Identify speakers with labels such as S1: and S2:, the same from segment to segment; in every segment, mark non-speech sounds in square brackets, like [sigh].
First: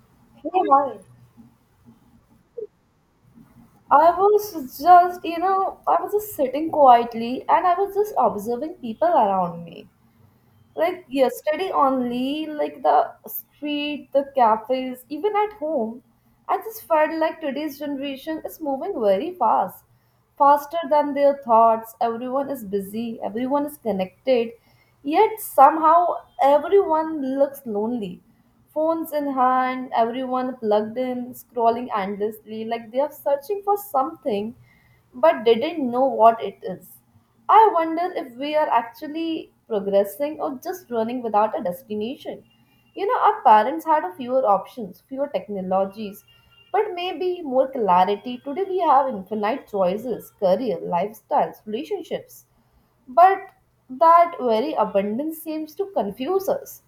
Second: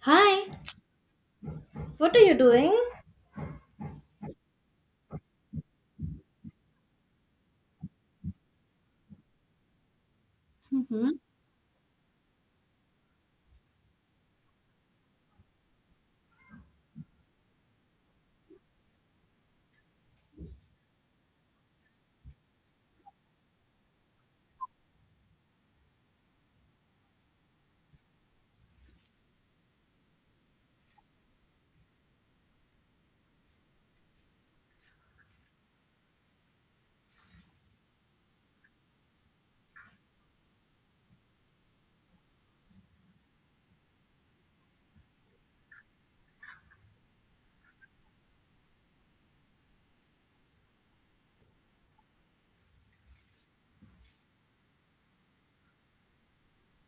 S1: Hi,
S2: Yeah, hi.
S1: what are you doing?
S2: I was just, I was just sitting quietly and I was just observing people around me. Like
S1: hmm
S2: yesterday only, like the street, the cafes, even at home, I just felt like today's generation is moving very fast, faster than their thoughts. Everyone is busy, everyone is connected, yet somehow everyone looks lonely. Phones in hand, everyone plugged in, scrolling endlessly, like they are searching for something but didn't know what it is. I wonder if we are actually progressing or just running without a destination. You know, our parents had a fewer options, fewer technologies, but maybe more clarity. Today we have infinite choices, career, lifestyles, relationships. But that very abundance seems to confuse us.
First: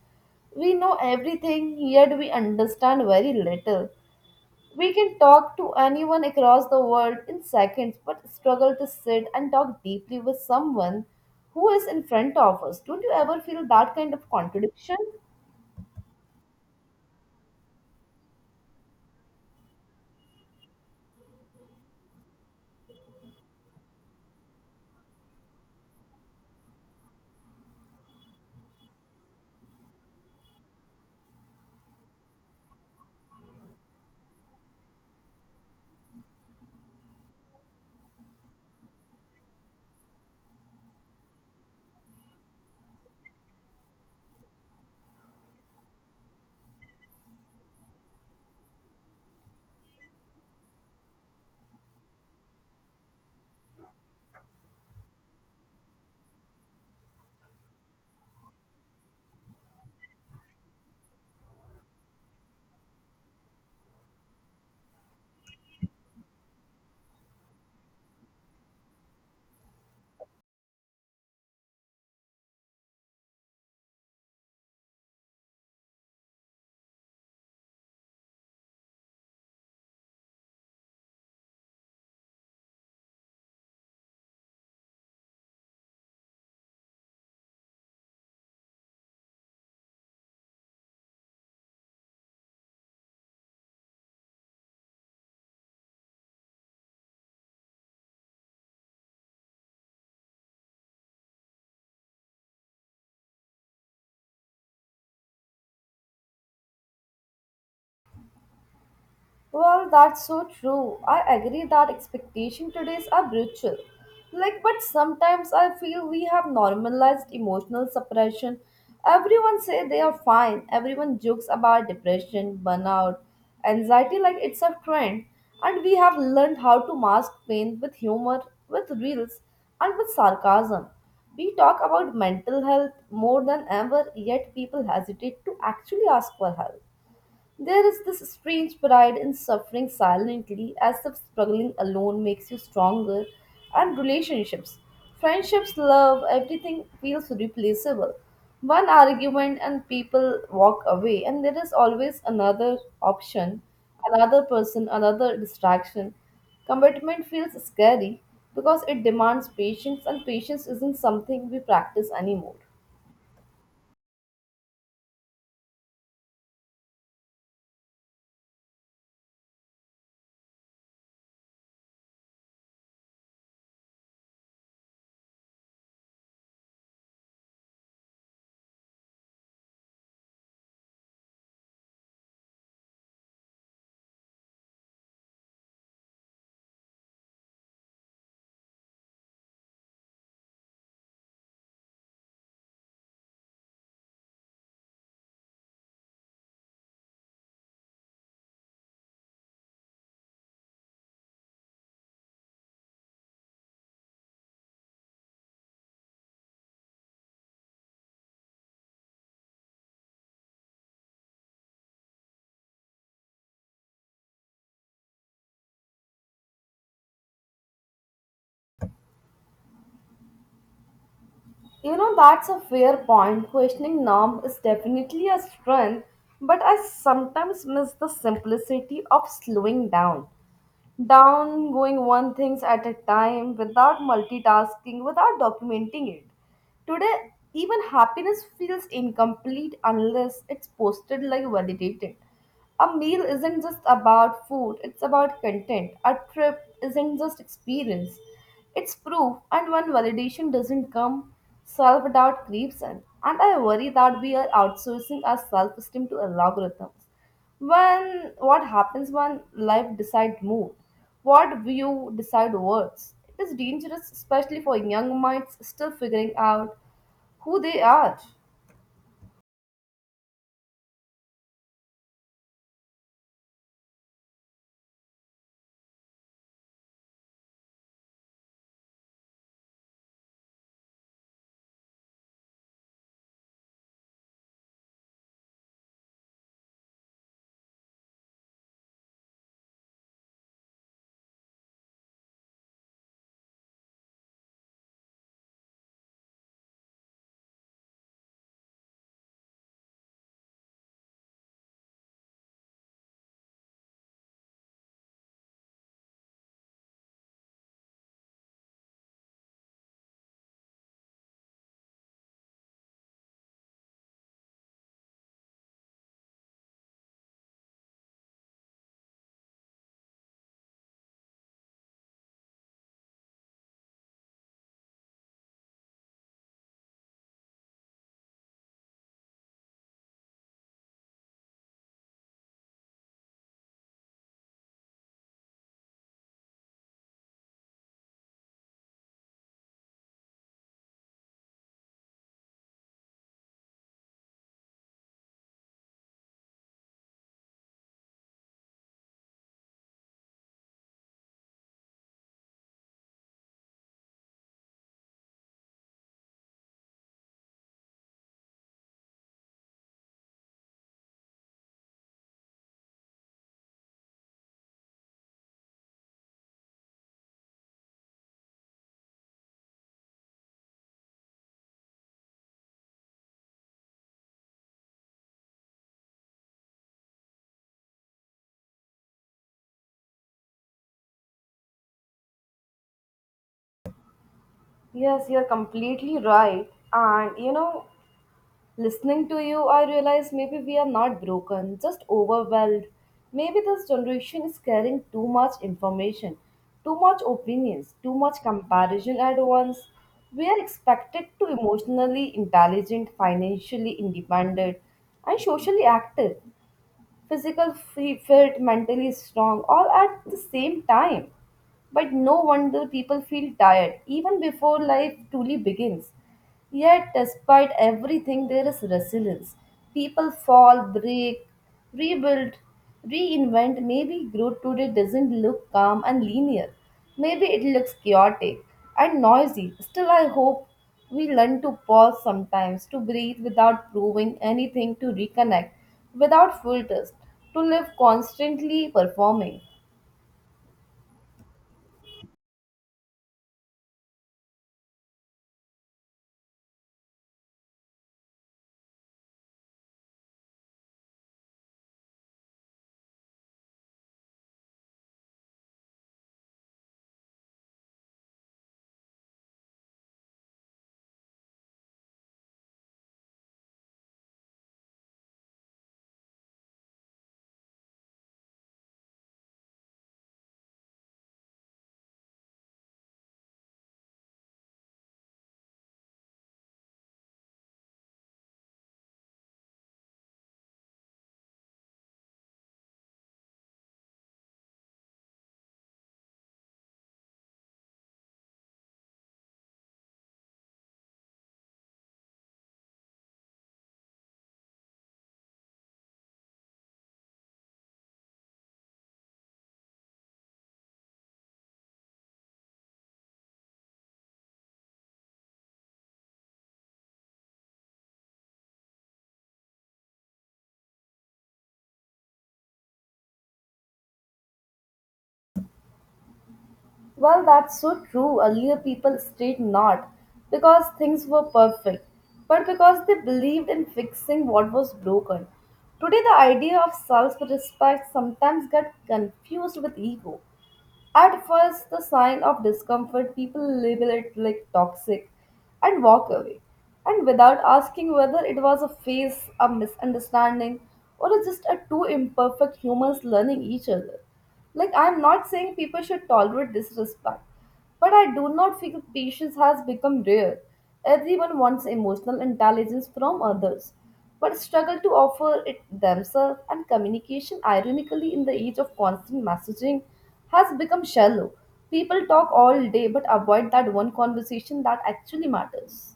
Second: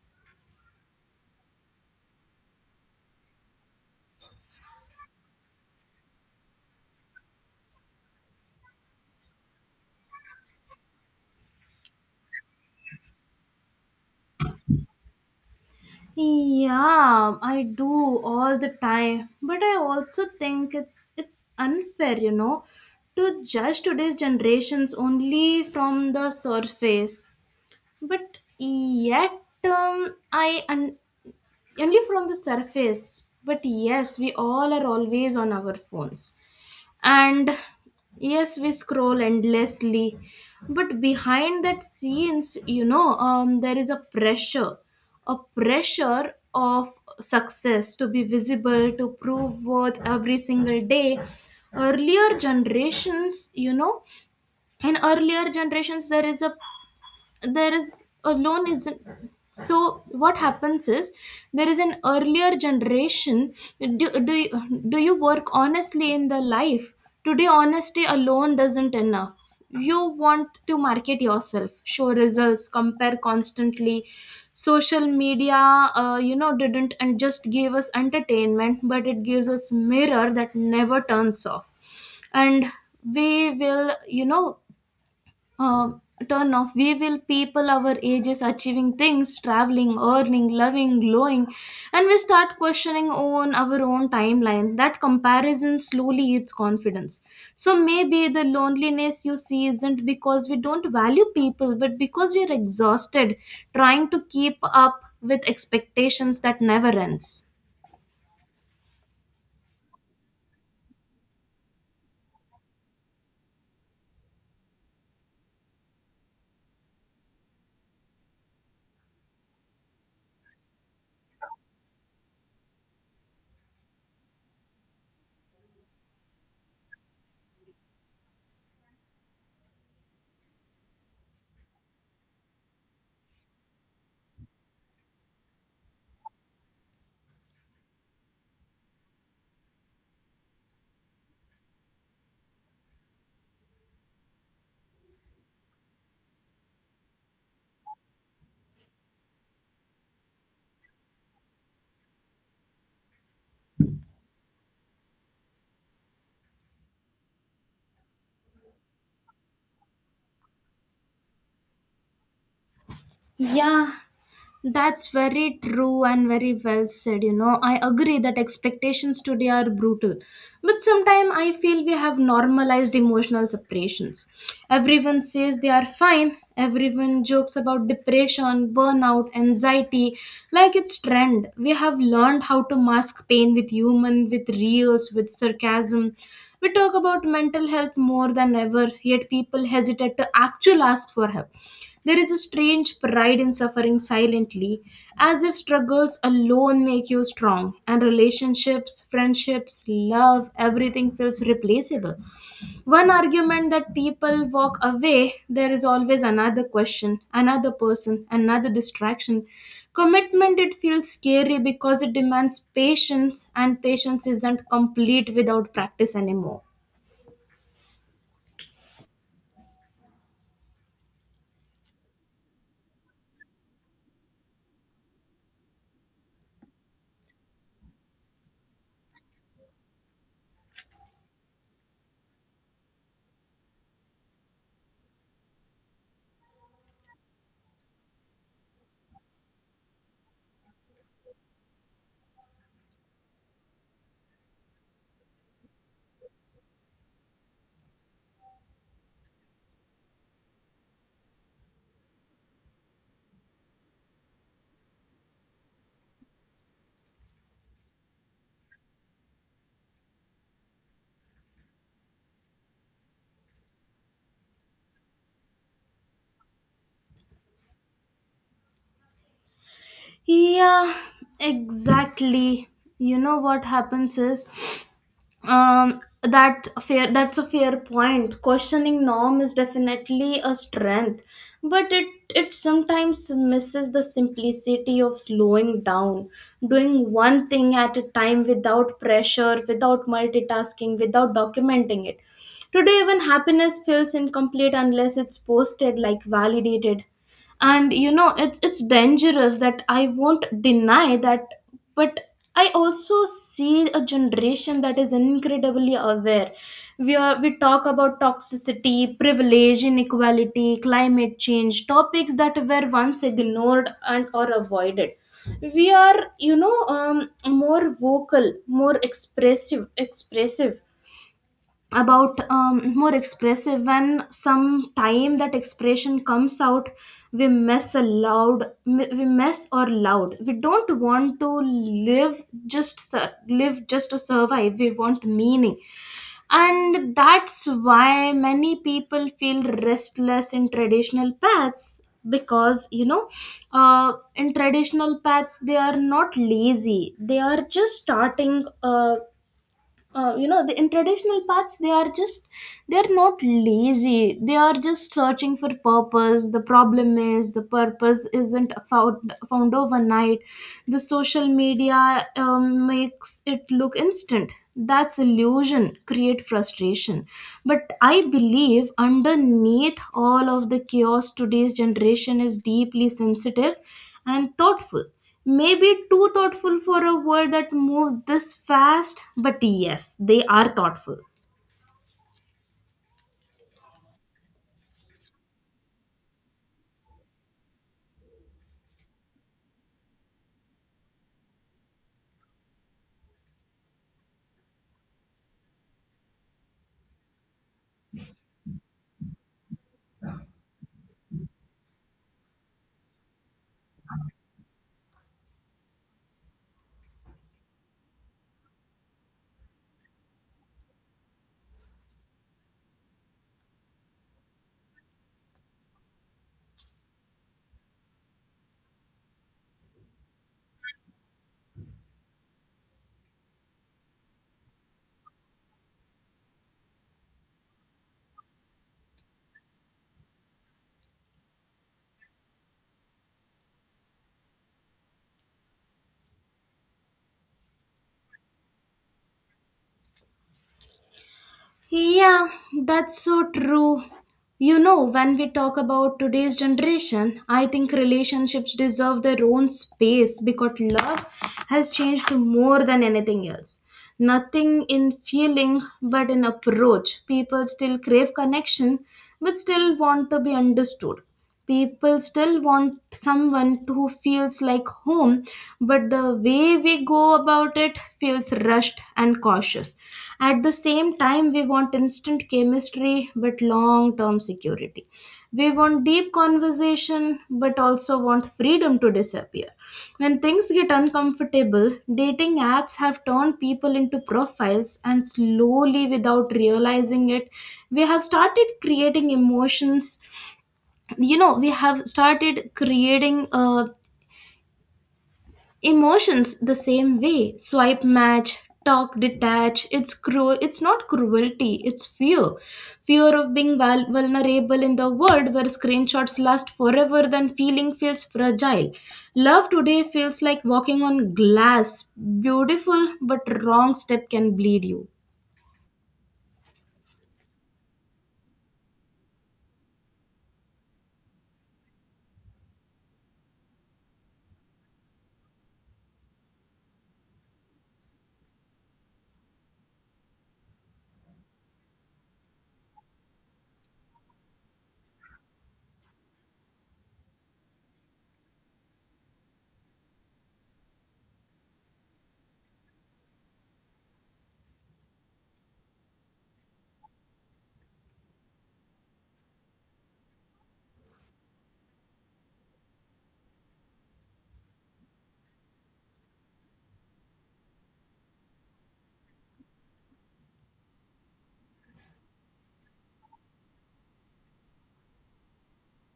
S2: We know everything, yet we understand very little. We can talk to anyone across the world in seconds, but struggle to sit and talk deeply with someone who is in front of us. Don't you ever feel that kind of contradiction?
S1: Yeah, I do all the time, but I also think it's unfair, you know, to judge today's generations only from the surface. But yet, um, I un- Only from the surface. But yes, we all are always on our phones. And yes, we scroll endlessly. But behind that scenes, there is a pressure of success to be visible, to prove worth every single day. Earlier generations, you know, in earlier generations, there is a loan isn't so what happens is there is an earlier generation do you work honestly in the life, today honesty alone doesn't enough. You want to market yourself, show results, compare constantly. Social media, you know, didn't and just gave us entertainment, but it gives us mirror that never turns off. And we will you know um, turn off. We will people our ages achieving things, traveling, earning, loving, glowing, and we start questioning on our own timeline. That comparison slowly eats confidence. So maybe the loneliness you see isn't because we don't value people, but because we are exhausted trying to keep up with expectations that never ends.
S2: Well, that's so true. I agree that expectations today are brutal. Like, but sometimes I feel we have normalized emotional suppression. Everyone say they are fine. Everyone jokes about depression, burnout, anxiety like it's a trend. And we have learned how to mask pain with humor, with reels, and with sarcasm. We talk about mental health more than ever, yet people hesitate to actually ask for help. There is this strange pride in suffering silently, as if struggling alone makes you stronger, and relationships, friendships, love, everything feels replaceable. One argument and people walk away, and there is always another option, another person, another distraction. Commitment feels scary because it demands patience, and patience isn't something we practice anymore.
S1: Yeah, that's very true and very well said. You know, I agree that expectations today are brutal, but sometimes I feel we have normalized emotional separations. Everyone says they are fine, everyone jokes about depression, burnout, anxiety like it's trend. We have learned how to mask pain with humor, with reels, with sarcasm. We talk about mental health more than ever, yet people hesitate to actually ask for help. There is a strange pride in suffering silently, as if struggles alone make you strong, and relationships, friendships, love, everything feels replaceable. One argument that people walk away, there is always another question, another person, another distraction. Commitment, it feels scary because it demands patience, and patience isn't complete without practice anymore.
S2: You know, that's a fair point. Questioning norm is definitely a strength, but I sometimes miss the simplicity of slowing down going one things at a time, without multitasking, without documenting it. Today even happiness feels incomplete unless it's posted, like validated. A meal isn't just about food, it's about content. A trip isn't just experience, it's proof. And when validation doesn't come, self-doubt creeps in, and I worry that we are outsourcing our self-esteem to algorithms. When what happens when life decide mood, what view decide words. It is dangerous, especially for young minds still figuring out who they are.
S1: Yeah, exactly. You know what happens is that's a fair point. Questioning norm is definitely a strength, but it sometimes misses the simplicity of slowing down, doing one thing at a time without pressure, without multitasking, without documenting it. Today even happiness feels incomplete unless it's posted, like validated. And you know it's dangerous, that I won't deny that. But I also see a generation that is incredibly aware. We talk about toxicity, privilege, inequality, climate change, topics that were once ignored and or avoided. We are more vocal, more expressive expressive more expressive. When sometime that expression comes out, we mess or loud. We don't want to live just to survive, we want meaning. And that's why many people feel restless in traditional paths, because in traditional paths they are not lazy, they are just starting you know the in traditional paths they are just, they're not lazy, they are just searching for purpose. The problem is the purpose isn't found overnight. The social media makes it look instant. That's illusion create frustration. But I believe underneath all of the chaos today's generation is deeply sensitive and thoughtful, maybe too thoughtful for a world that moves this fast, but yes, they are thoughtful.
S2: Yes, you're completely right. And listening to you, I realize maybe we are not broken, just overwhelmed. Maybe this generation is carrying too much information, too much opinions, too much comparison at once. We are expected to emotionally intelligent, financially independent, and socially active, physical fit, mentally strong, all at the same time. But no wonder people feel tired even before life truly begins. Yet, despite everything, there is resilience. People fall, break, rebuild, reinvent. Maybe growth today doesn't look calm and linear. Maybe it looks chaotic and noisy. Still, I hope we learn to pause sometimes, to breathe without proving anything, to reconnect without filters, to live constantly performing.
S1: Yeah, that's so true. You know, when we talk about today's generation, I think relationships deserve their own space because love has changed more than anything else. Nothing in feeling but in approach. People still crave connection but still want to be understood. People still want someone who feels like home, but the way we go about it feels rushed and cautious at the same time. We want instant chemistry but long term security. We want deep conversation but also want freedom to disappear when things get uncomfortable. Dating apps have turned people into profiles, and slowly without realizing it we have started creating emotions. You know, we have started creating emotions the same way: swipe, match, talk, detach. It's cruel. It's not cruelty, it's fear, fear of being vulnerable in the world where screenshots last forever than feeling feels fragile. Love today feels like walking on glass: beautiful, but wrong step can bleed you.
S2: Well, that's so true. Earlier, people stayed not because things were perfect, but because they believed in fixing what was broken. Today, the idea of self respect sometimes gets confused with ego. At first, the sign of discomfort, people label it like toxic and walk away. And without asking whether it was a phase, a misunderstanding, or just a two imperfect humans learning each other. Like, I'm not saying people should tolerate disrespect, but I do not feel patience has become rare. Everyone wants emotional intelligence from others, but struggle to offer it themselves, and communication, ironically, in the age of constant messaging, has become shallow. People talk all day but avoid that one conversation that actually matters.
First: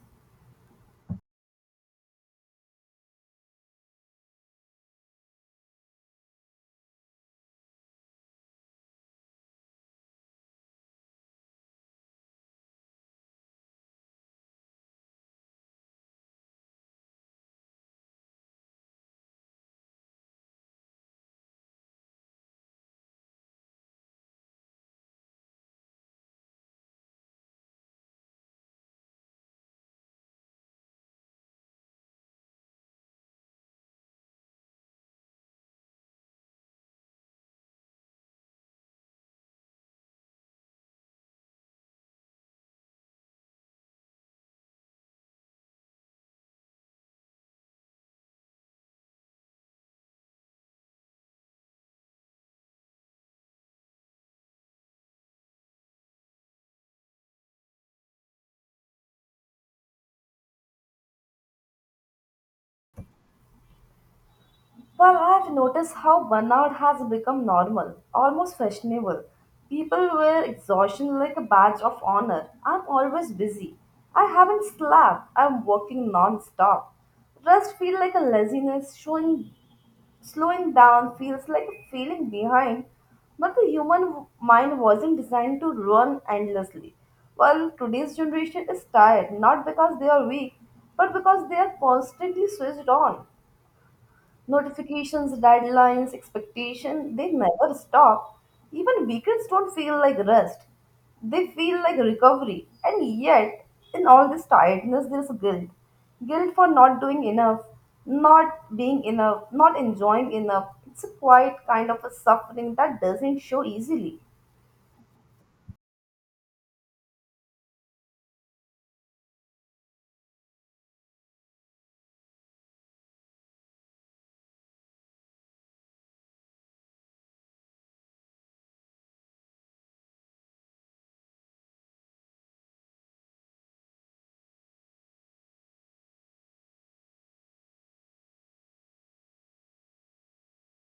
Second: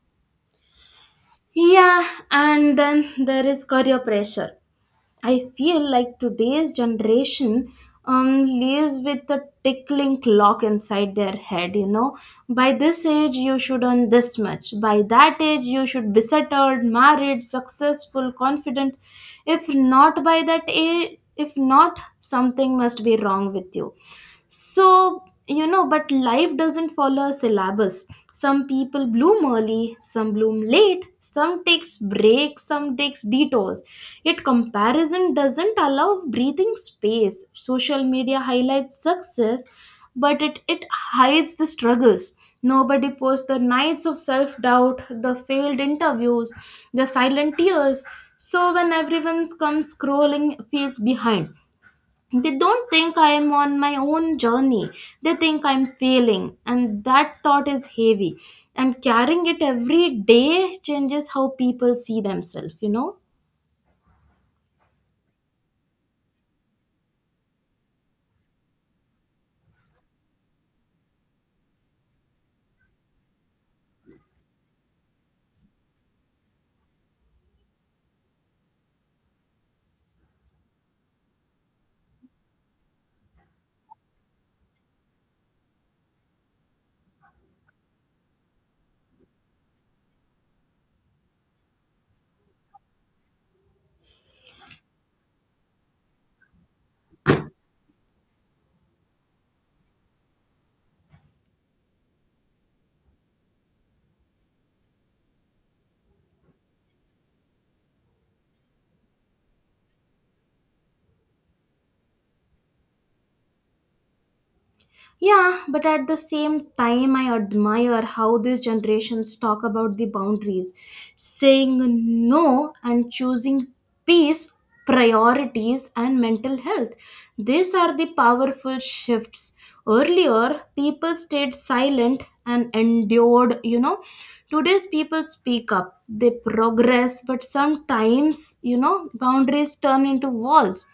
S1: Yeah, and then there is career pressure. I feel like today's generation lives with a tickling clock inside their head. You know, by this age you should earn this much. By that age you should be settled, married, successful, confident. If not by that age, if not, something must be wrong with you. So, you know, but life doesn't follow a syllabus. Some people bloom early, some bloom late, some takes breaks, some takes detours. Yet comparison doesn't allow breathing space. Social media highlights success, but it hides the struggles. Nobody posts the nights of self doubt, the failed interviews, the silent tears. So when everyone's comes scrolling, feels behind, they don't think I am on my own journey. They think I'm failing. And that thought is heavy. And carrying it every day changes how people see themselves, you know?
S2: Well, I've noticed how burnout has become normal, almost fashionable. People wear exhaustion like a badge of honor. I'm always busy. I haven't slept. I'm working non-stop. Rest feels like a laziness. Showing, slowing down feels like a feeling behind. But the human mind wasn't designed to run endlessly. Well, today's generation is tired not because they are weak, but because they are constantly switched on. Notifications, deadlines, expectation, they never stop. Even weekends don't feel like rest. They feel like recovery. And yet, in all this tiredness, there's guilt. Guilt for not doing enough, not being enough, not enjoying enough. It's a quiet kind of a suffering that doesn't show easily.
S1: Yeah, but at the same time, I admire how these generations talk about the boundaries, saying no and choosing peace, priorities, and mental health. These are the powerful shifts. Earlier, people stayed silent and endured, you know. Today's people speak up, they progress, but sometimes, you know, boundaries turn into walls.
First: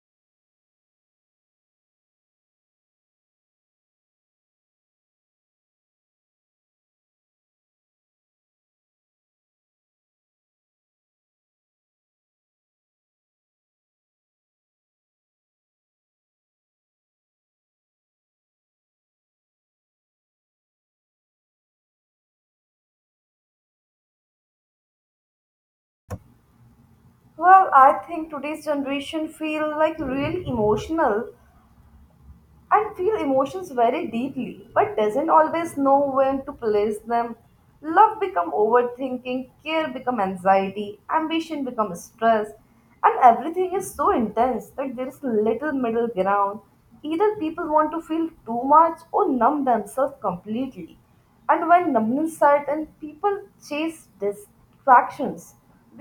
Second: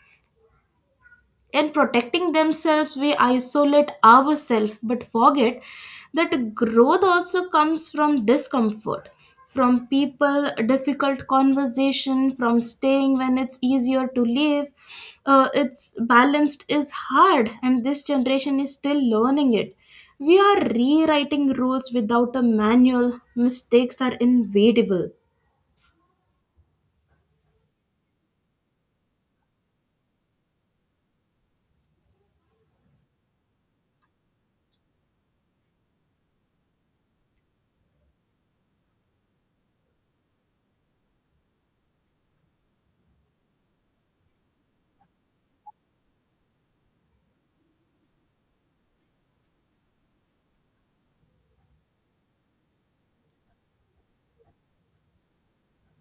S1: In protecting themselves we isolate ourselves but forget that growth also comes from discomfort, from people difficult conversation, from staying when it's easier to leave. It's balanced is hard and this generation is still learning it. We are rewriting rules without a manual. Mistakes are inevitable.
S2: Well, I think today's generation feel like really emotional and feel emotions very deeply but doesn't always know when to place them. Love become overthinking, care become anxiety, ambition become stress, and everything is so intense that there is little middle ground. Either people want to feel too much or numb themselves completely, and when numbness set in, people chase distractions,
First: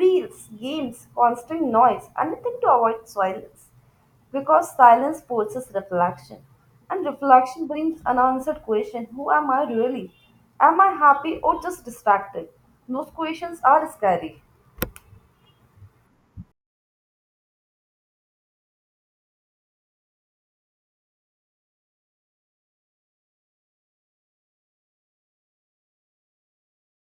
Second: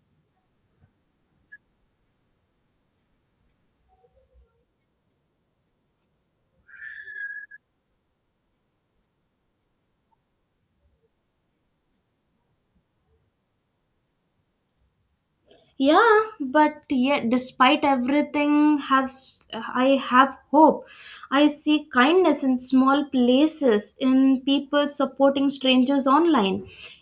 S2: reels, games, constant noise, anything to avoid silence, because silence forces reflection, and reflection brings unanswered question: Who am I really? Am I happy or just distracted? Those questions are scary.
S1: Yeah, but yet despite everything I have hope. I see kindness in small places, in people supporting strangers online,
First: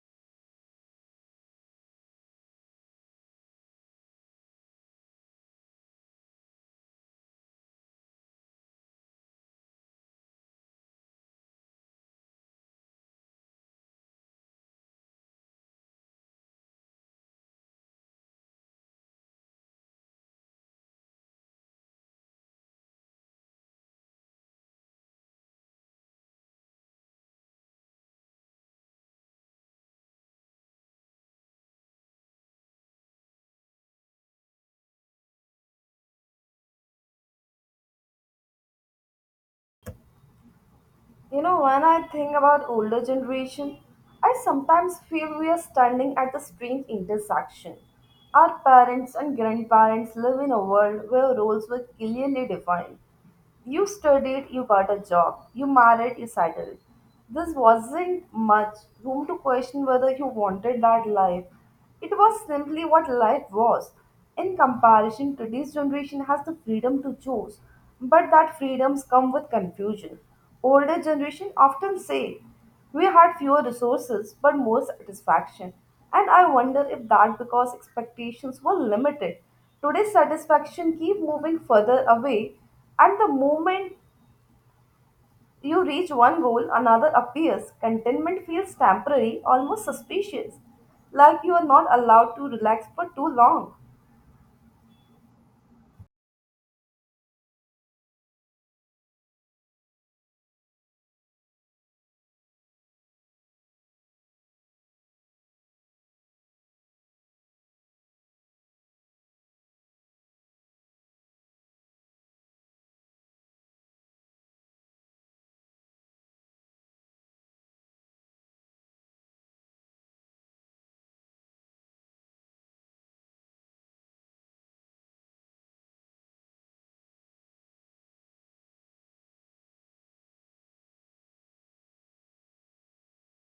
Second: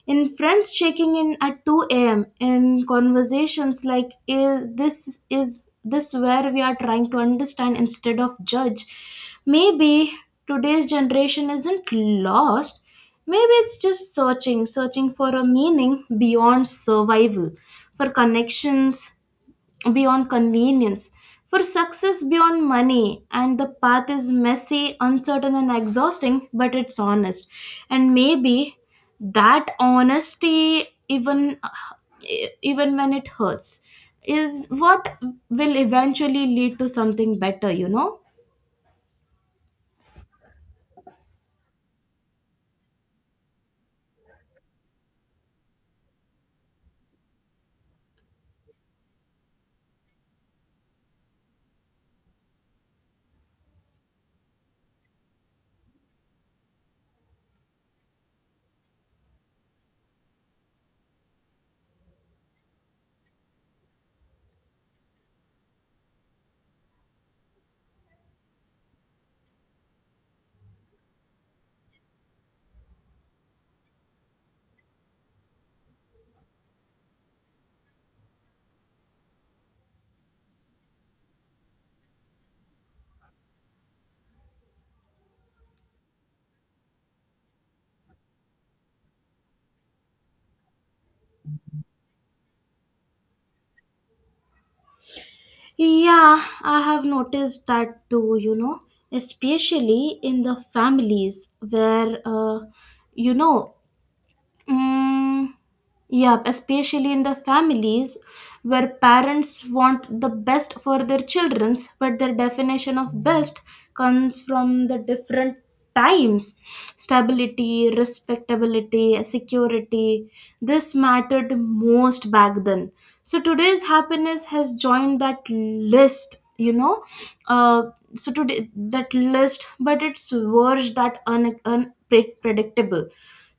S1: in friends checking in at 2 a.m, in conversations like this is this where we are trying to understand instead of judge." Maybe today's generation isn't lost. Maybe it's just searching, searching for a meaning beyond survival, for connections beyond convenience, for success beyond money. And the path is messy, uncertain, and exhausting, but it's honest. And maybe that honesty, even when it hurts, is what will eventually lead to something better, you know?
S2: You know, when I think about older generation, I sometimes feel we are standing at a strange intersection. Our parents and grandparents live in a world where roles were clearly defined. You studied, you got a job, you married, you settled. This wasn't much room to question whether you wanted that life. It was simply what life was. In comparison, today's generation has the freedom to choose, but that freedoms come with confusion. Older generation often say we had fewer resources but more satisfaction, and I wonder if that because expectations were limited. Today's satisfaction keep moving further away, and the moment you reach one goal, another appears. Contentment feels temporary, almost suspicious, like you are not allowed to relax for too long.
S1: Yeah, I have noticed that too, you know, especially in the families where, you know, Mm, yep, especially in the families where parents want the best for their children, but their definition of best comes from the different times: stability, respectability, security. This mattered most back then. So today's happiness has joined that list, you know. Uh, so today that list, but it's worse that unpredictable.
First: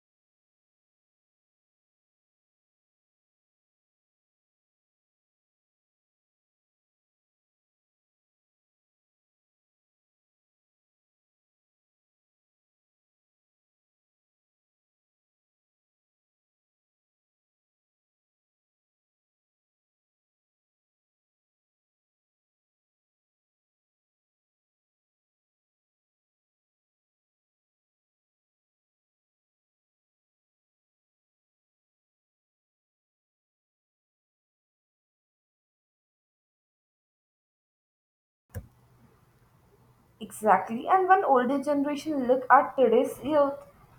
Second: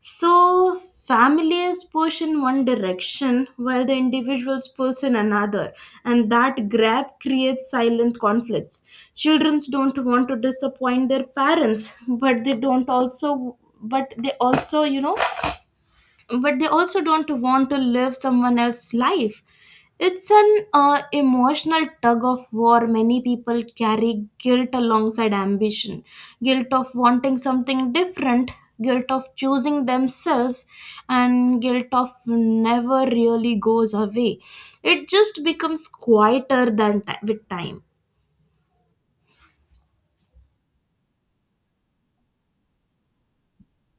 S1: So families push in one direction while the individuals pulls in another, and that grab creates silent conflicts. Children don't want to disappoint their parents, [laughs] but they don't also but they also, you know, but they also don't want to live someone else's life. It's an emotional tug of war. Many people carry guilt alongside ambition, guilt of wanting something different, guilt of choosing themselves, and guilt of never really goes away. It just becomes quieter than with time.
S2: Exactly, and when older generation look at today's youth,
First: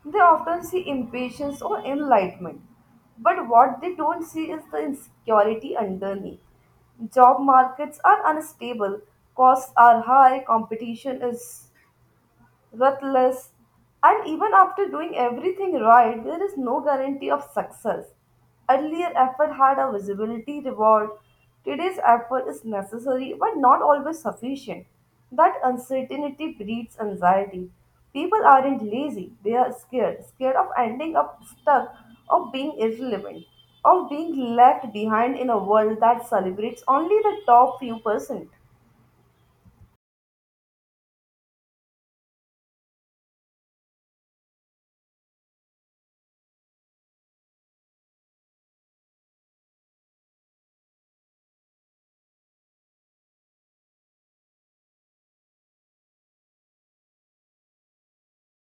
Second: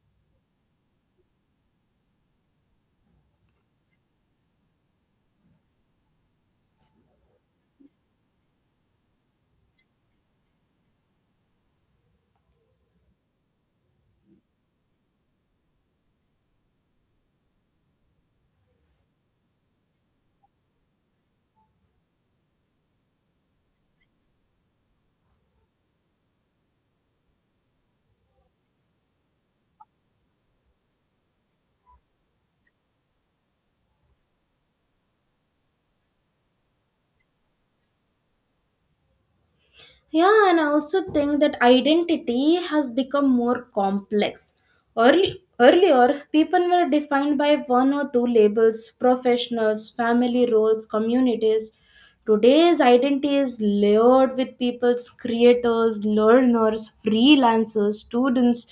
S2: they often see impatience or enlightenment. But what they don't see is the insecurity underneath. Job markets are unstable, costs are high, competition is ruthless, and even after doing everything right, there is no guarantee of success. Earlier effort had a visibility reward. Today's effort is necessary but not always sufficient. That uncertainty breeds anxiety. People aren't lazy, they are scared, scared of ending up stuck, of being irrelevant, of being left behind in a world that celebrates only the top few percent.
S1: Yeah, and I also think that identity has become more complex. Earlier, people were defined by one or two labels: professionals, family roles, communities. Today's identity is layered with people's creators, learners, freelancers, students,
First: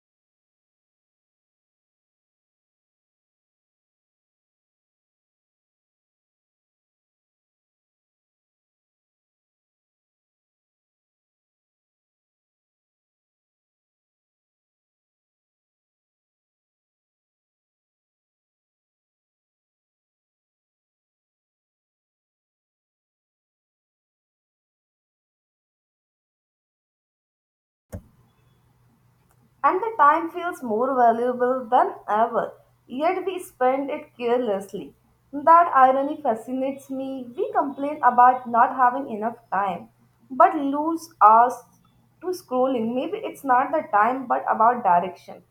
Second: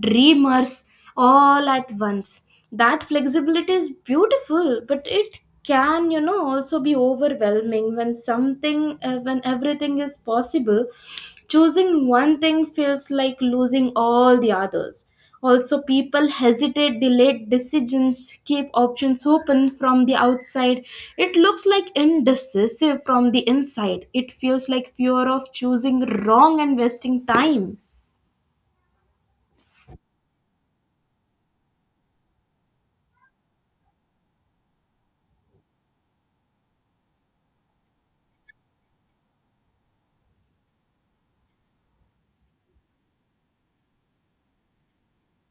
S1: dreamers, all at once. That flexibility is beautiful, but it can, you know, also be overwhelming. When everything is possible, choosing one thing feels like losing all the others. Also people hesitate, delayed decisions keep options open. From the outside it looks like indecisive, from the inside it feels like fear of choosing wrong and wasting time.
S2: And the time feels more valuable than ever, yet we spend it carelessly. That irony fascinates me. We complain about not having enough time, but lose hours to scrolling. Maybe it's not the time, but about direction.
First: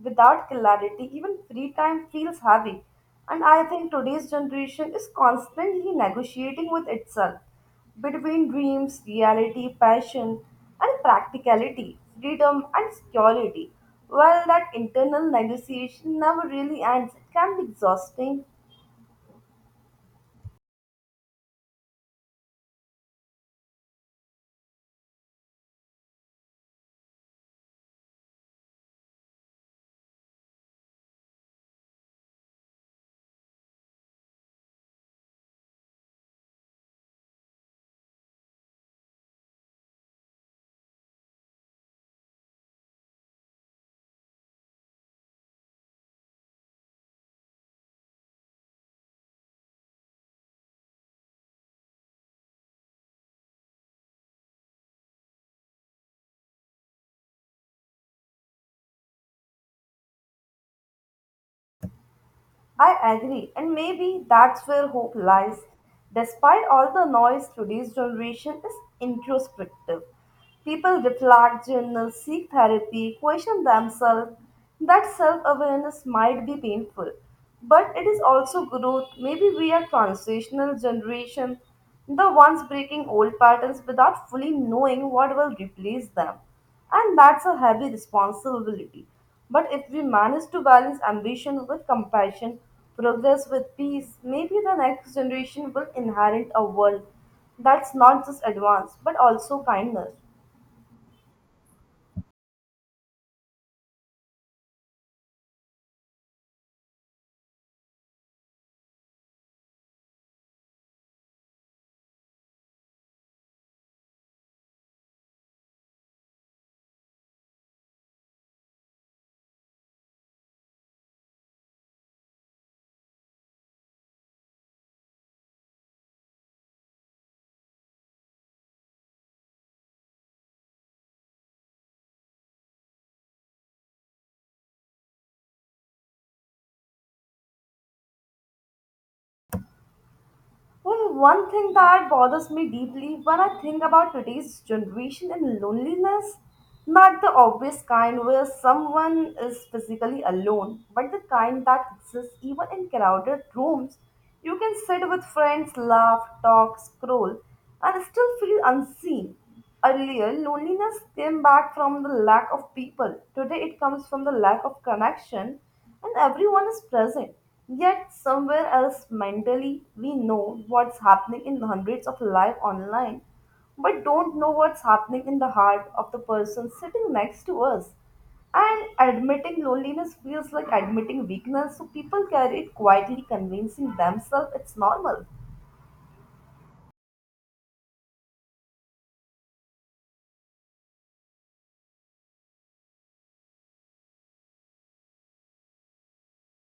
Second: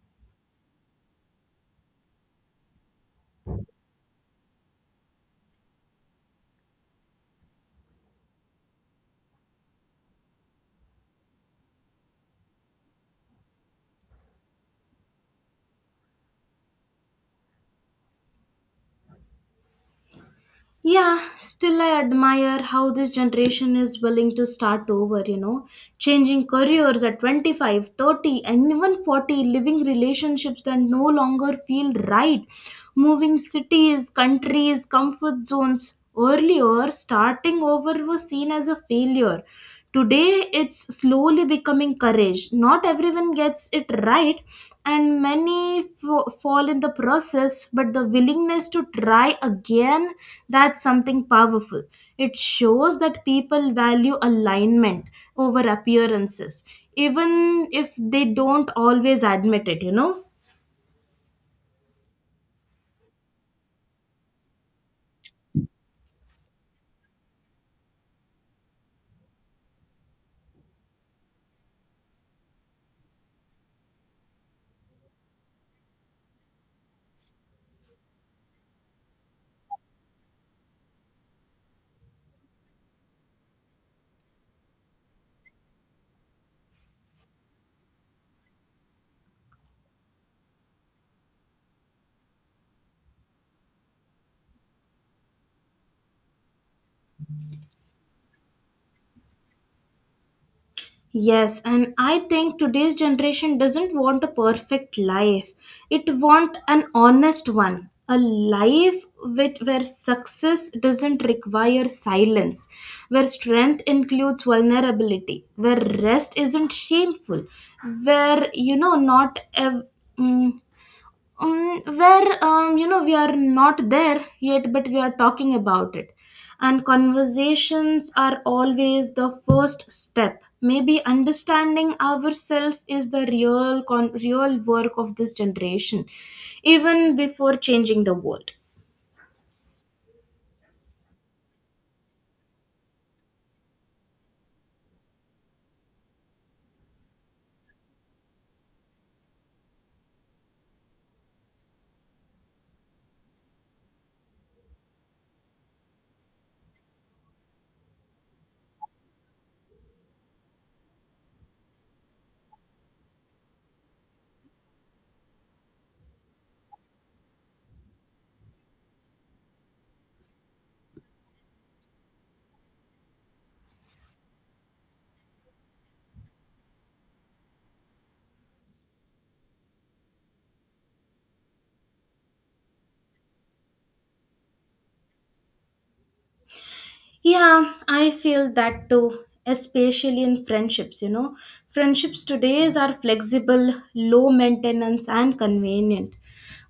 S2: Without clarity, even free time feels heavy. And I think today's generation is constantly negotiating with itself. Between dreams, reality, passion, and practicality, freedom, and security. While that internal negotiation never really ends. It can be exhausting.
S1: Yeah, still I admire how this generation is willing to start over, you know, changing careers at 25, 30, and even 40, living relationships that no longer feel right, moving cities, countries, comfort zones. Earlier, starting over was seen as a failure. Today, it's slowly becoming courage. Not everyone gets it right, and many fall in the process, but the willingness to try again, that's something powerful. It shows that people value alignment over appearances, even if they don't always admit it, you know.
S2: I agree, and maybe that's where hope lies. Despite all the noise, today's generation is introspective. People reflect, journal, seek therapy, question themselves. That self awareness might be painful, but it is also growth. Maybe we are transitional generation, the ones breaking old patterns without fully knowing what will replace them. And that's a heavy responsibility. But if we manage to balance ambition with compassion, progress with peace, maybe the next generation will inherit a world that's not just advanced but also kindness.
S1: Yes, and I think today's generation doesn't want a perfect life. It want an honest one, a life with where success doesn't require silence, where strength includes vulnerability, where rest isn't shameful, where you know not ev- mm, where you know we are not there yet but we are talking about it. And conversations are always the first step. Maybe understanding ourselves is the real work of this generation, even before changing the world.
S2: Well, one thing that bothers me deeply when I think about today's generation and loneliness, not the obvious kind where someone is physically alone, but the kind that exists even in crowded rooms. You can sit with friends, laugh, talk, scroll, and still feel unseen. Earlier, loneliness came back from the lack of people. Today, it comes from the lack of connection, and everyone is present. Yet, somewhere else mentally, we know what's happening in hundreds of live online, but don't know what's happening in the heart of the person sitting next to us. And admitting loneliness feels like admitting weakness, so people carry it quietly, convincing themselves it's normal.
S1: Yeah, I feel that too, especially in friendships, you know. Friendships today are flexible, low maintenance, and convenient.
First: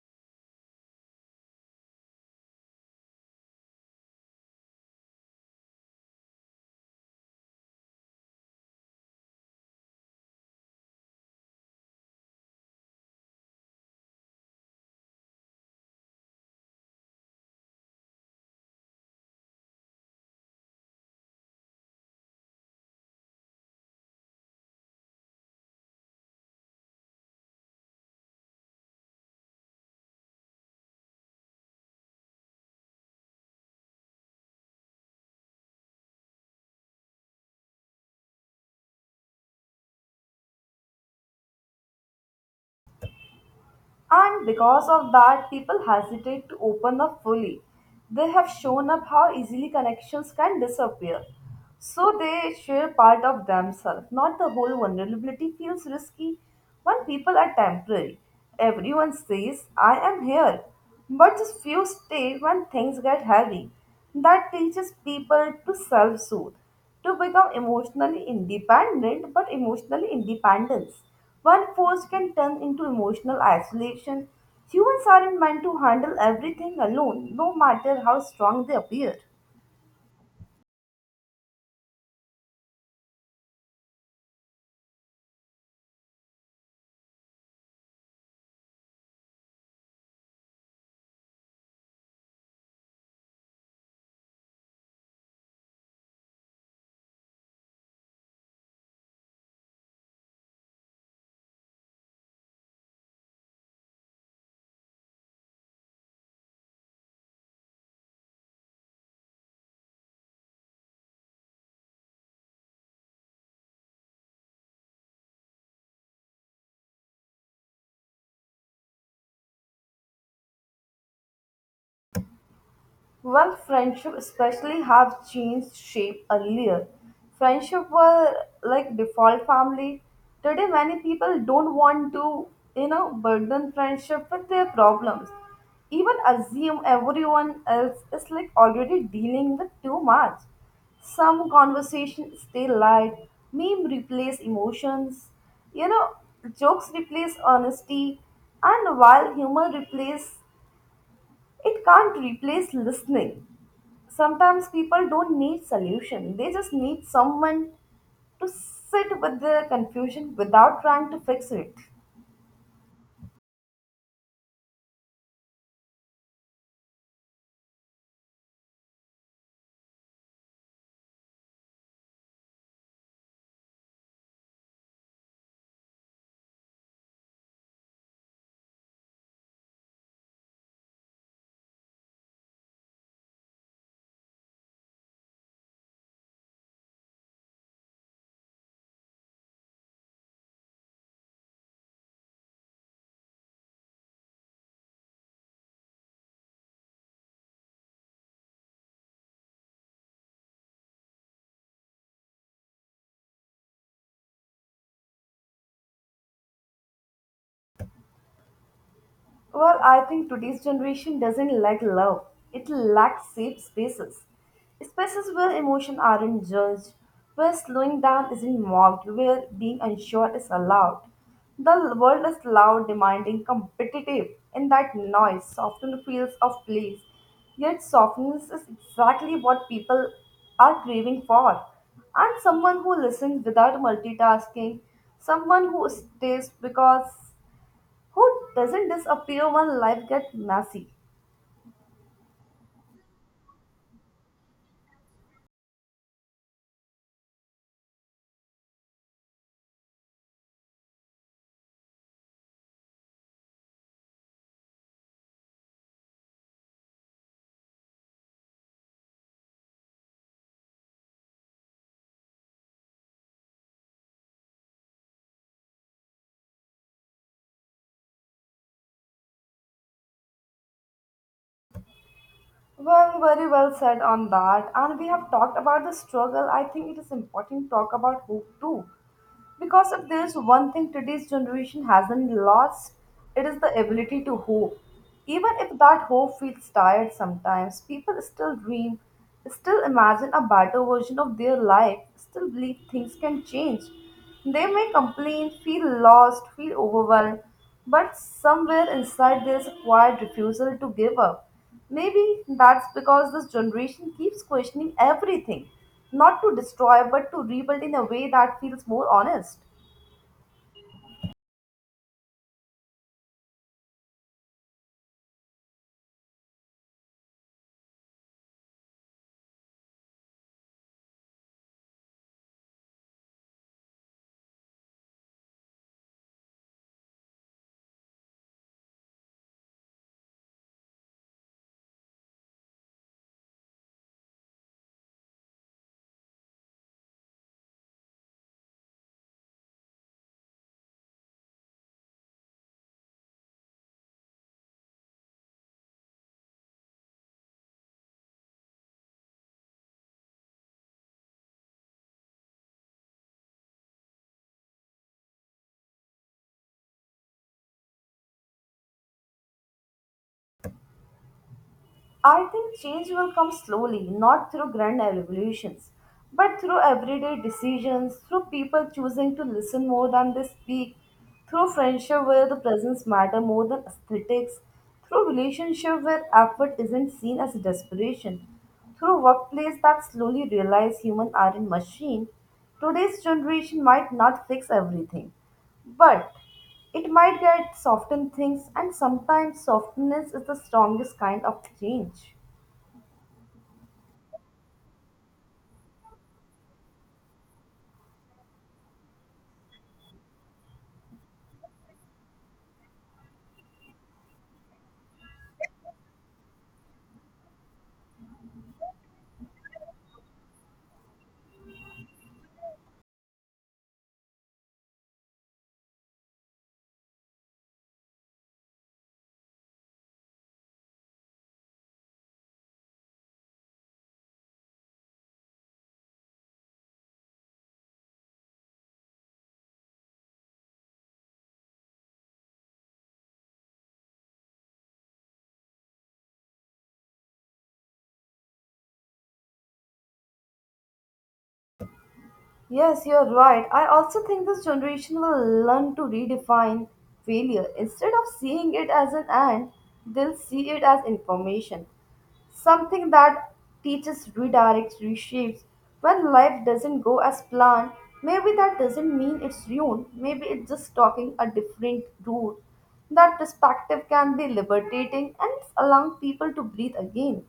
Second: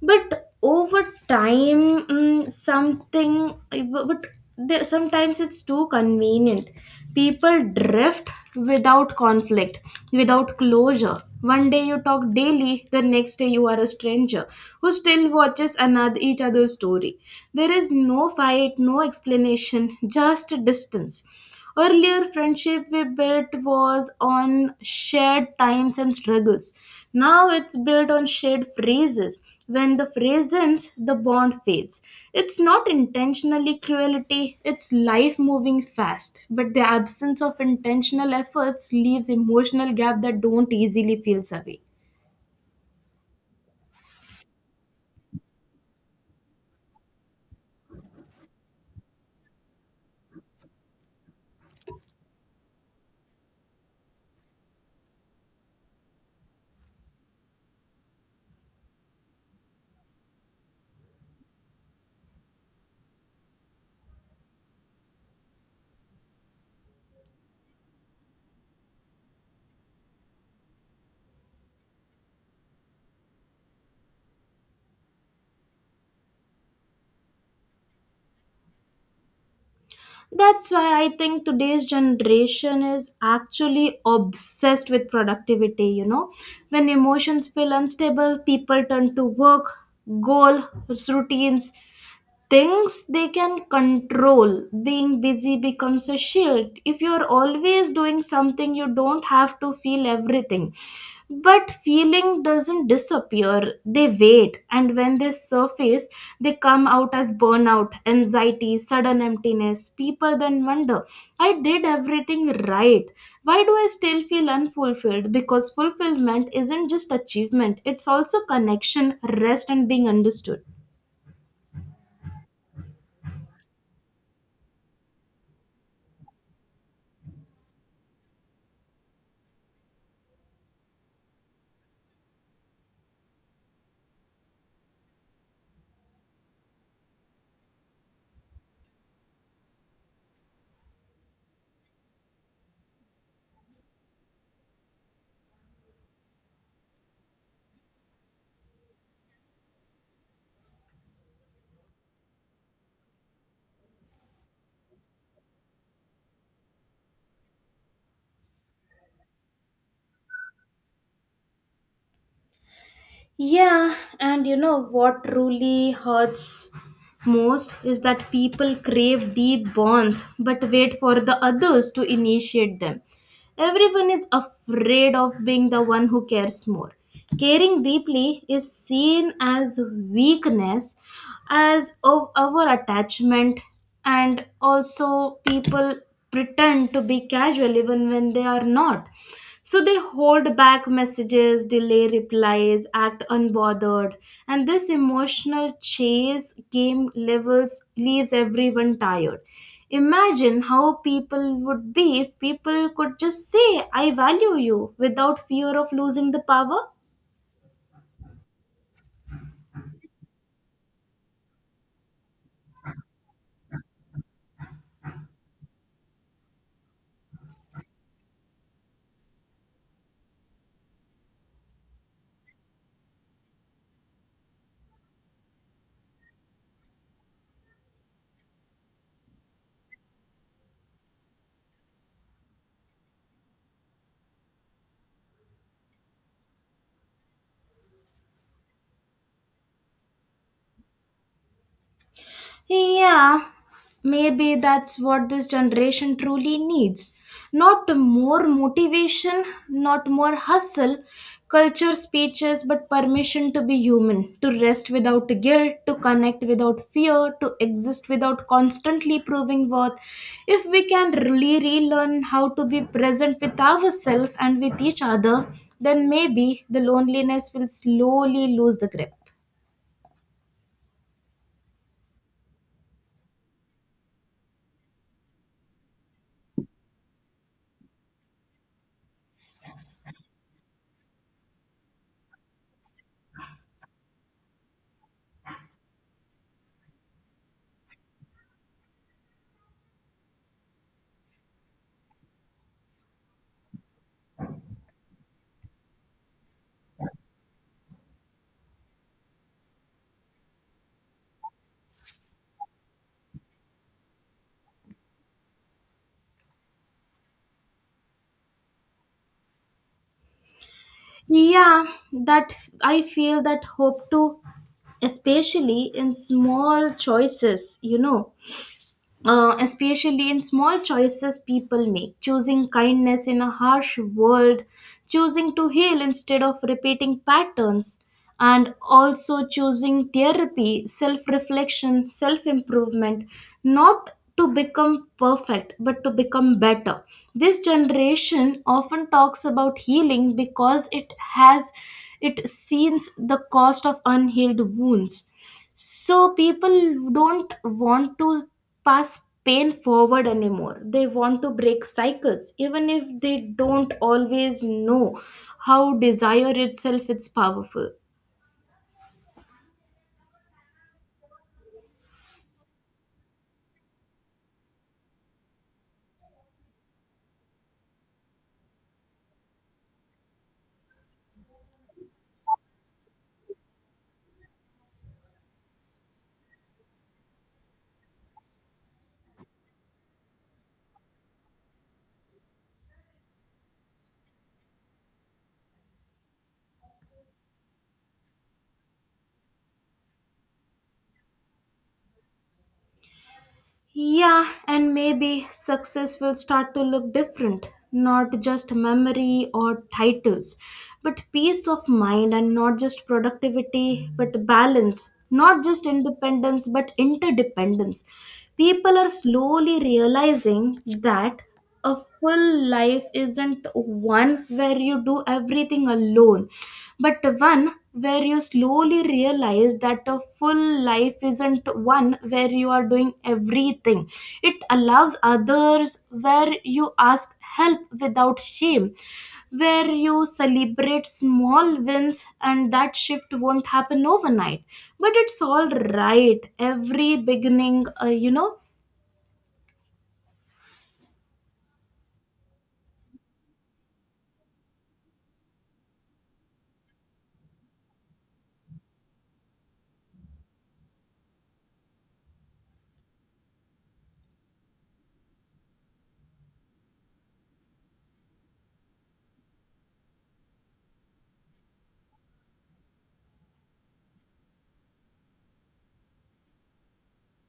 S1: But over time, but sometimes it's too convenient. People drift without conflict, without closure. One day you talk daily, the next day you are a stranger who still watches another each other's story. There is no fight, no explanation, just distance. Earlier friendship we built was on shared times and struggles. Now it's built on shared phrases. When the phrase ends, the bond fades. It's not intentionally cruelty, it's life moving fast. But the absence of intentional efforts leaves emotional gap that don't easily feel away.
S2: And because of that, people hesitate to open up fully. They have shown up how easily connections can disappear. So they share part of themselves, not the whole vulnerability feels risky. When people are temporary, everyone says, I am here. But just few stay when things get heavy. That teaches people to self soothe to become emotionally independent, but emotional independence, one force can turn into emotional isolation. Humans aren't meant to handle everything alone, no matter how strong they appear.
S1: That's why I think today's generation is actually obsessed with productivity. When emotions feel unstable, people turn to work, goal, routines, things they can control. Being busy becomes a shield. If you're always doing something, you don't have to feel everything. But feeling doesn't disappear, they wait, and when they surface, they come out as burnout, anxiety, sudden emptiness. People then wonder, I did everything right. Why do I still feel unfulfilled? Because fulfillment isn't just achievement, it's also connection, rest, and being understood.
S2: When friendship especially have changed shape earlier, friendship were like default family. Today many people don't want to, you know, burden friendship with their problems. Even assume everyone else is like already dealing with too much. Some conversations stay light, meme replace emotions, you know, jokes replace honesty, and while humor replace it can't replace listening. Sometimes people don't need solution. They just need someone to sit with their confusion without trying to fix it.
S1: Yeah, and you know what truly hurts most is that people crave deep bonds but wait for the others to initiate them. Everyone is afraid of being the one who cares more. Caring deeply is seen as weakness, as of our attachment, and also people pretend to be casual even when they are not, so they hold back messages, delay replies, act unbothered, and this emotional chase game levels leaves everyone tired. Imagine how people would be if people could just say, I value you, without fear of losing the power.
S2: Well, I think today's generation doesn't lack love. It lacks safe spaces. Spaces where emotions aren't judged, where slowing down isn't mocked, where being unsure is allowed. The world is loud, demanding, competitive. In that noise, soften feels of place. Yet softness is exactly what people are craving for. And someone who listens without multitasking, someone who stays because who doesn't disappear when life gets messy?
S1: Yeah, maybe that's what this generation truly needs. Not more motivation, not more hustle, culture speeches, but permission to be human, to rest without guilt, to connect without fear, to exist without constantly proving worth. If we can really relearn how to be present with ourselves and with each other, then maybe the loneliness will slowly lose the grip.
S2: Well, very well said on that. And we have talked about the struggle. I think it is important to talk about hope too. Because if there is one thing today's generation hasn't lost, it is the ability to hope. Even if that hope feels tired sometimes, people still dream, still imagine a better version of their life, still believe things can change. They may complain, feel lost, feel overwhelmed, but somewhere inside there is a quiet refusal to give up. Maybe that's because this generation keeps questioning everything, not to destroy, but to rebuild in a way that feels more honest.
S1: Yeah, that I feel that hope too, especially in small choices, you know especially in small choices people make, choosing kindness in a harsh world, choosing to heal instead of repeating patterns, and also choosing therapy, self reflection, self improvement, not to become perfect but to become better. This generation often talks about healing because it sees the cost of unhealed wounds, so people don't want to pass pain forward anymore. They want to break cycles even if they don't always know how. Desire itself is powerful.
S2: I think change will come slowly, not through grand revolutions, but through everyday decisions, through people choosing to listen more than they speak, through friendship where the presence matter more than aesthetics, through relationship where effort isn't seen as desperation, through workplace that slowly realize human are in machine. Today's generation might not fix everything, but it might get soften things, and sometimes softness is the strongest kind of change.
S1: Yeah, and maybe success will start to look different, not just memory or titles, but peace of mind, and not just productivity, but balance, not just independence, but interdependence. People are slowly realizing that a full life isn't one where you do everything alone but one where you slowly realize that a full life isn't one where you are doing everything, it allows others where you ask help without shame, where you celebrate small wins. And that shift won't happen overnight, but it's all right. Every beginning.
S2: Yes, you're right. I also think this generation will learn to redefine failure. Instead of seeing it as an end, they'll see it as information. Something that teaches, redirects, reshapes. When life doesn't go as planned, maybe that doesn't mean it's ruined. Maybe it's just talking a different route. That perspective can be liberating and allowing people to breathe again.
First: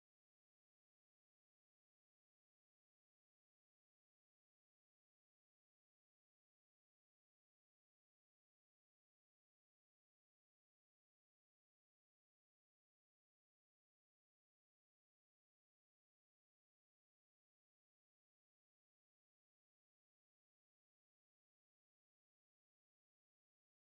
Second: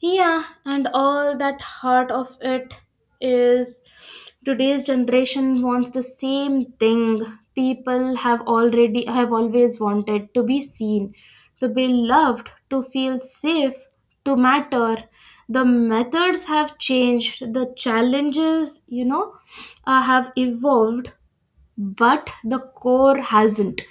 S1: Yeah, and all that heart of it is, today's generation wants the same thing people have already have always wanted: to be seen, to be loved, to feel safe, to matter. The methods have changed, the challenges have evolved, but the core hasn't,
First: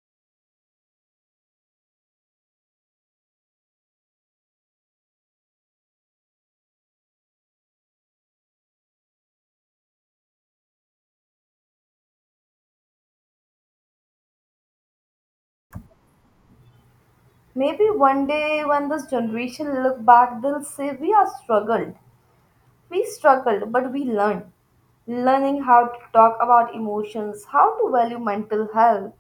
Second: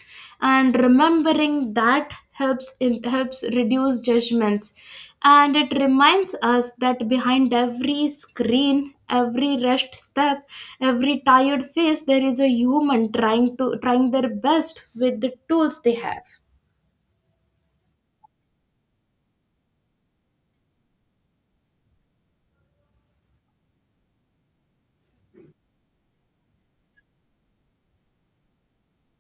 S1: and remembering that helps reduce judgments, and it reminds us that behind every screen, every rushed step, every tired face, there is a human trying their best with the tools they have.
S2: Maybe one day when this generation look back, they'll say we are struggled. We struggled, but we learned. Learning how to talk about emotions, how to value mental health,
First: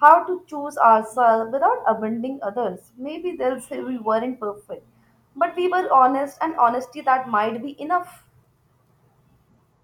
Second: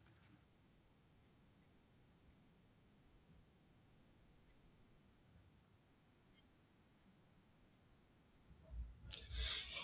S2: how to choose ourselves without abandoning others. Maybe they'll say we weren't perfect, but we were honest, and honesty that might be enough.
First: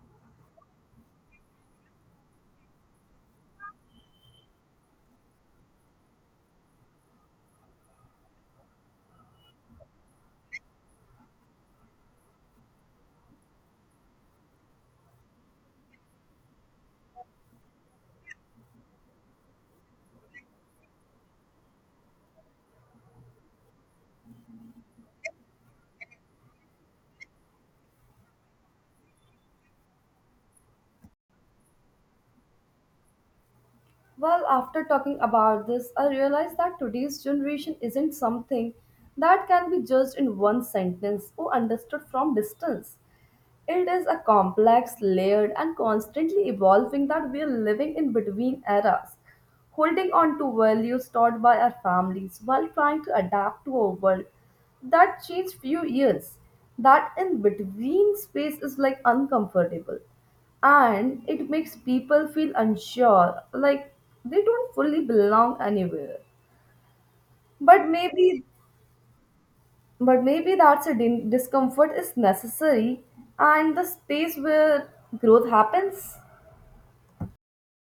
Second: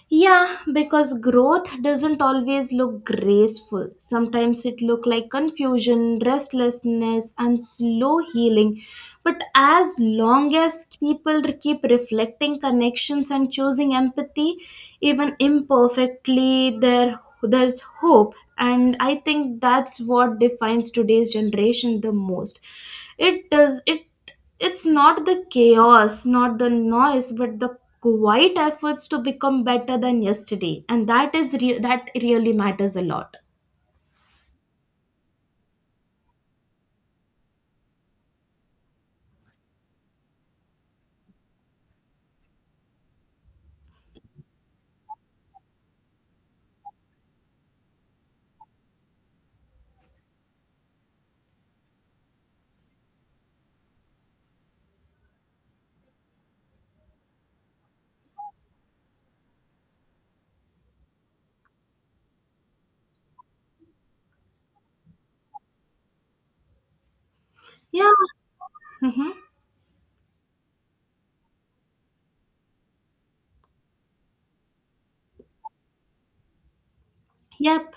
S1: Yeah, because growth doesn't always look graceful. Sometimes it look like confusion, restlessness, and slow healing. But as long as people keep reflecting connections and choosing empathy, even imperfectly, there's hope. And I think that's what defines today's generation the most. It does it It's not the chaos, not the noise, but the quiet efforts to become better than yesterday, and that is that really matters a lot.
S2: Well, after talking about this, I realized that today's generation isn't something that can be judged in one sentence or understood from distance. It is a complex, layered, and constantly evolving that we are living in between eras, holding on to values taught by our families while trying to adapt to a world that changed few years. That in between space is like uncomfortable and it makes people feel unsure, like they don't fully belong anywhere. But
S1: Yeah.
S2: maybe
S1: Mhm.
S2: but maybe that's a discomfort is necessary and the space where growth happens.
S1: Yep,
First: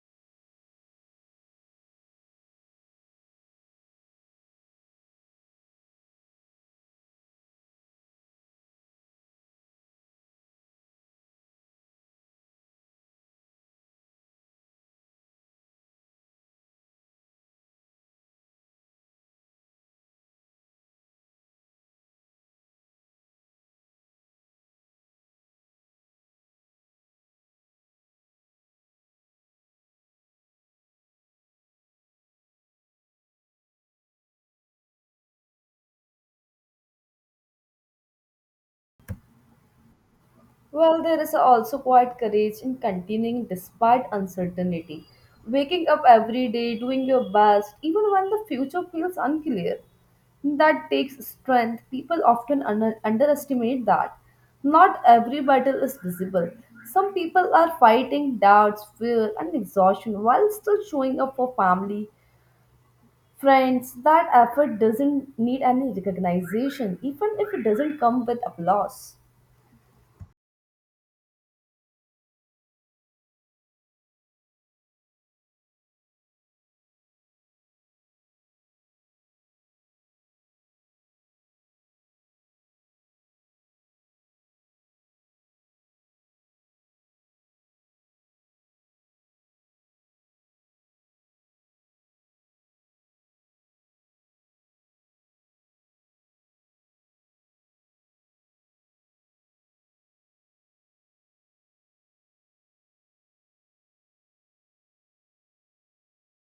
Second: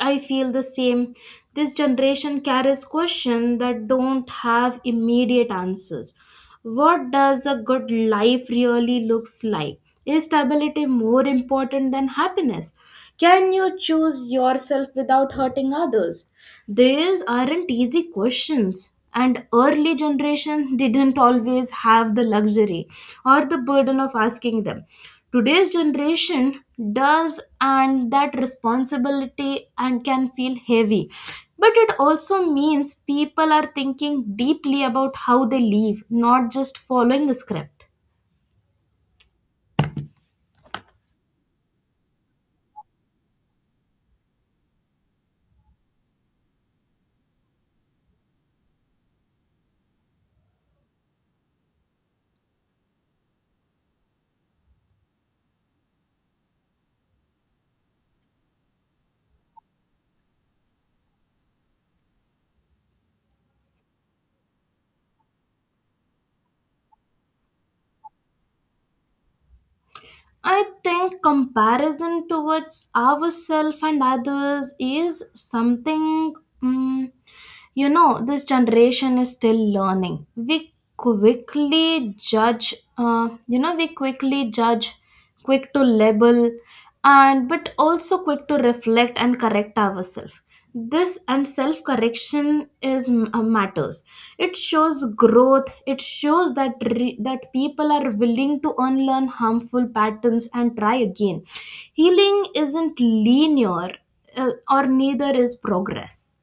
S1: I feel the same. This generation carries questions that don't have immediate answers. What does a good life really looks like? Is stability more important than happiness? Can you choose yourself without hurting others? These aren't easy questions, and early generation didn't always have the luxury or the burden of asking them. Today's generation does, and that responsibility and can feel heavy, but it also means people are thinking deeply about how they live, not just following a script.
S2: Well, there is also quite courage in continuing despite uncertainty. Waking up every day, doing your best, even when the future feels unclear. That takes strength. People often underestimate that. Not every battle is visible. Some people are fighting doubts, fear, and exhaustion while still showing up for family, friends, that effort doesn't need any recognition, even if it doesn't come with applause.
S1: I think comparison towards ourselves and others is something, mm, this generation is still learning. We quickly judge, quick to label, and but also quick to reflect and correct ourselves. This and Self correction matters. It shows growth. It shows that people are willing to unlearn harmful patterns and try again. Healing isn't linear, or neither is progress.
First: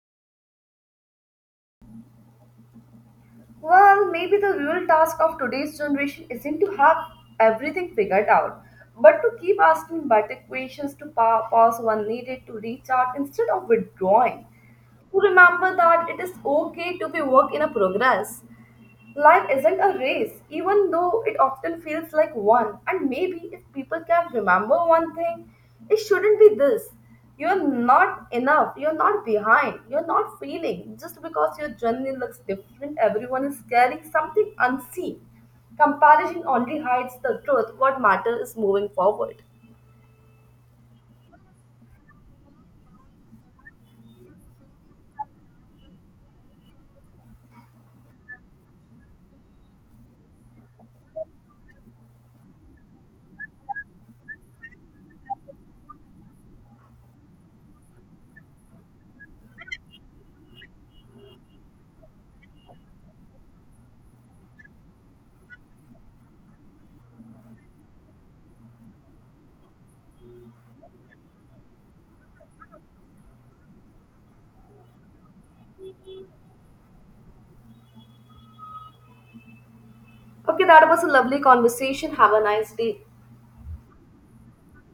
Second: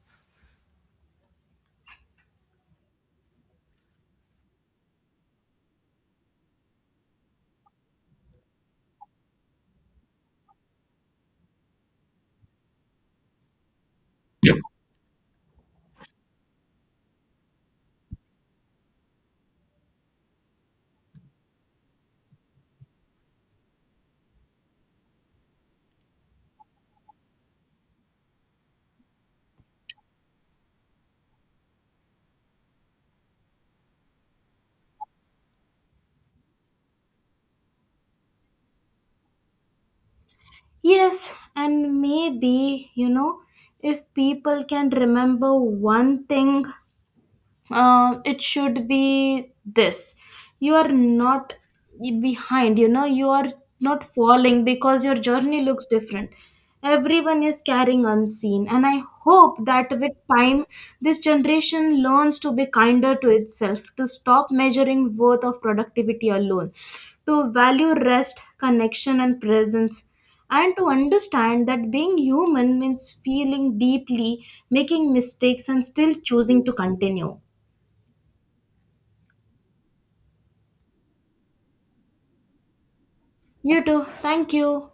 S2: Well, maybe the real task of today's generation isn't to have everything figured out, but to keep asking better questions, to pause when needed, to reach out instead of withdrawing. To remember that it is okay to be work in a progress. Life isn't a race, even though it often feels like one. And maybe if people can remember one thing, it shouldn't be this. You're not enough, you're not behind, you're not failing. Just because your journey looks different, everyone is carrying something unseen. Comparison only hides the truth. What matters is moving forward.
S1: Yes, and maybe if people can remember one thing, it should be this: you are not behind, you are not falling because your journey looks different. Everyone is carrying unseen, and I hope that with time this generation learns to be kinder to itself, to stop measuring worth of productivity alone, to value rest, connection, and presence, and to understand that being human means feeling deeply, making mistakes, and still choosing to continue.
S2: Okay, that was a lovely conversation. Have a nice day.
S1: You too. Thank you.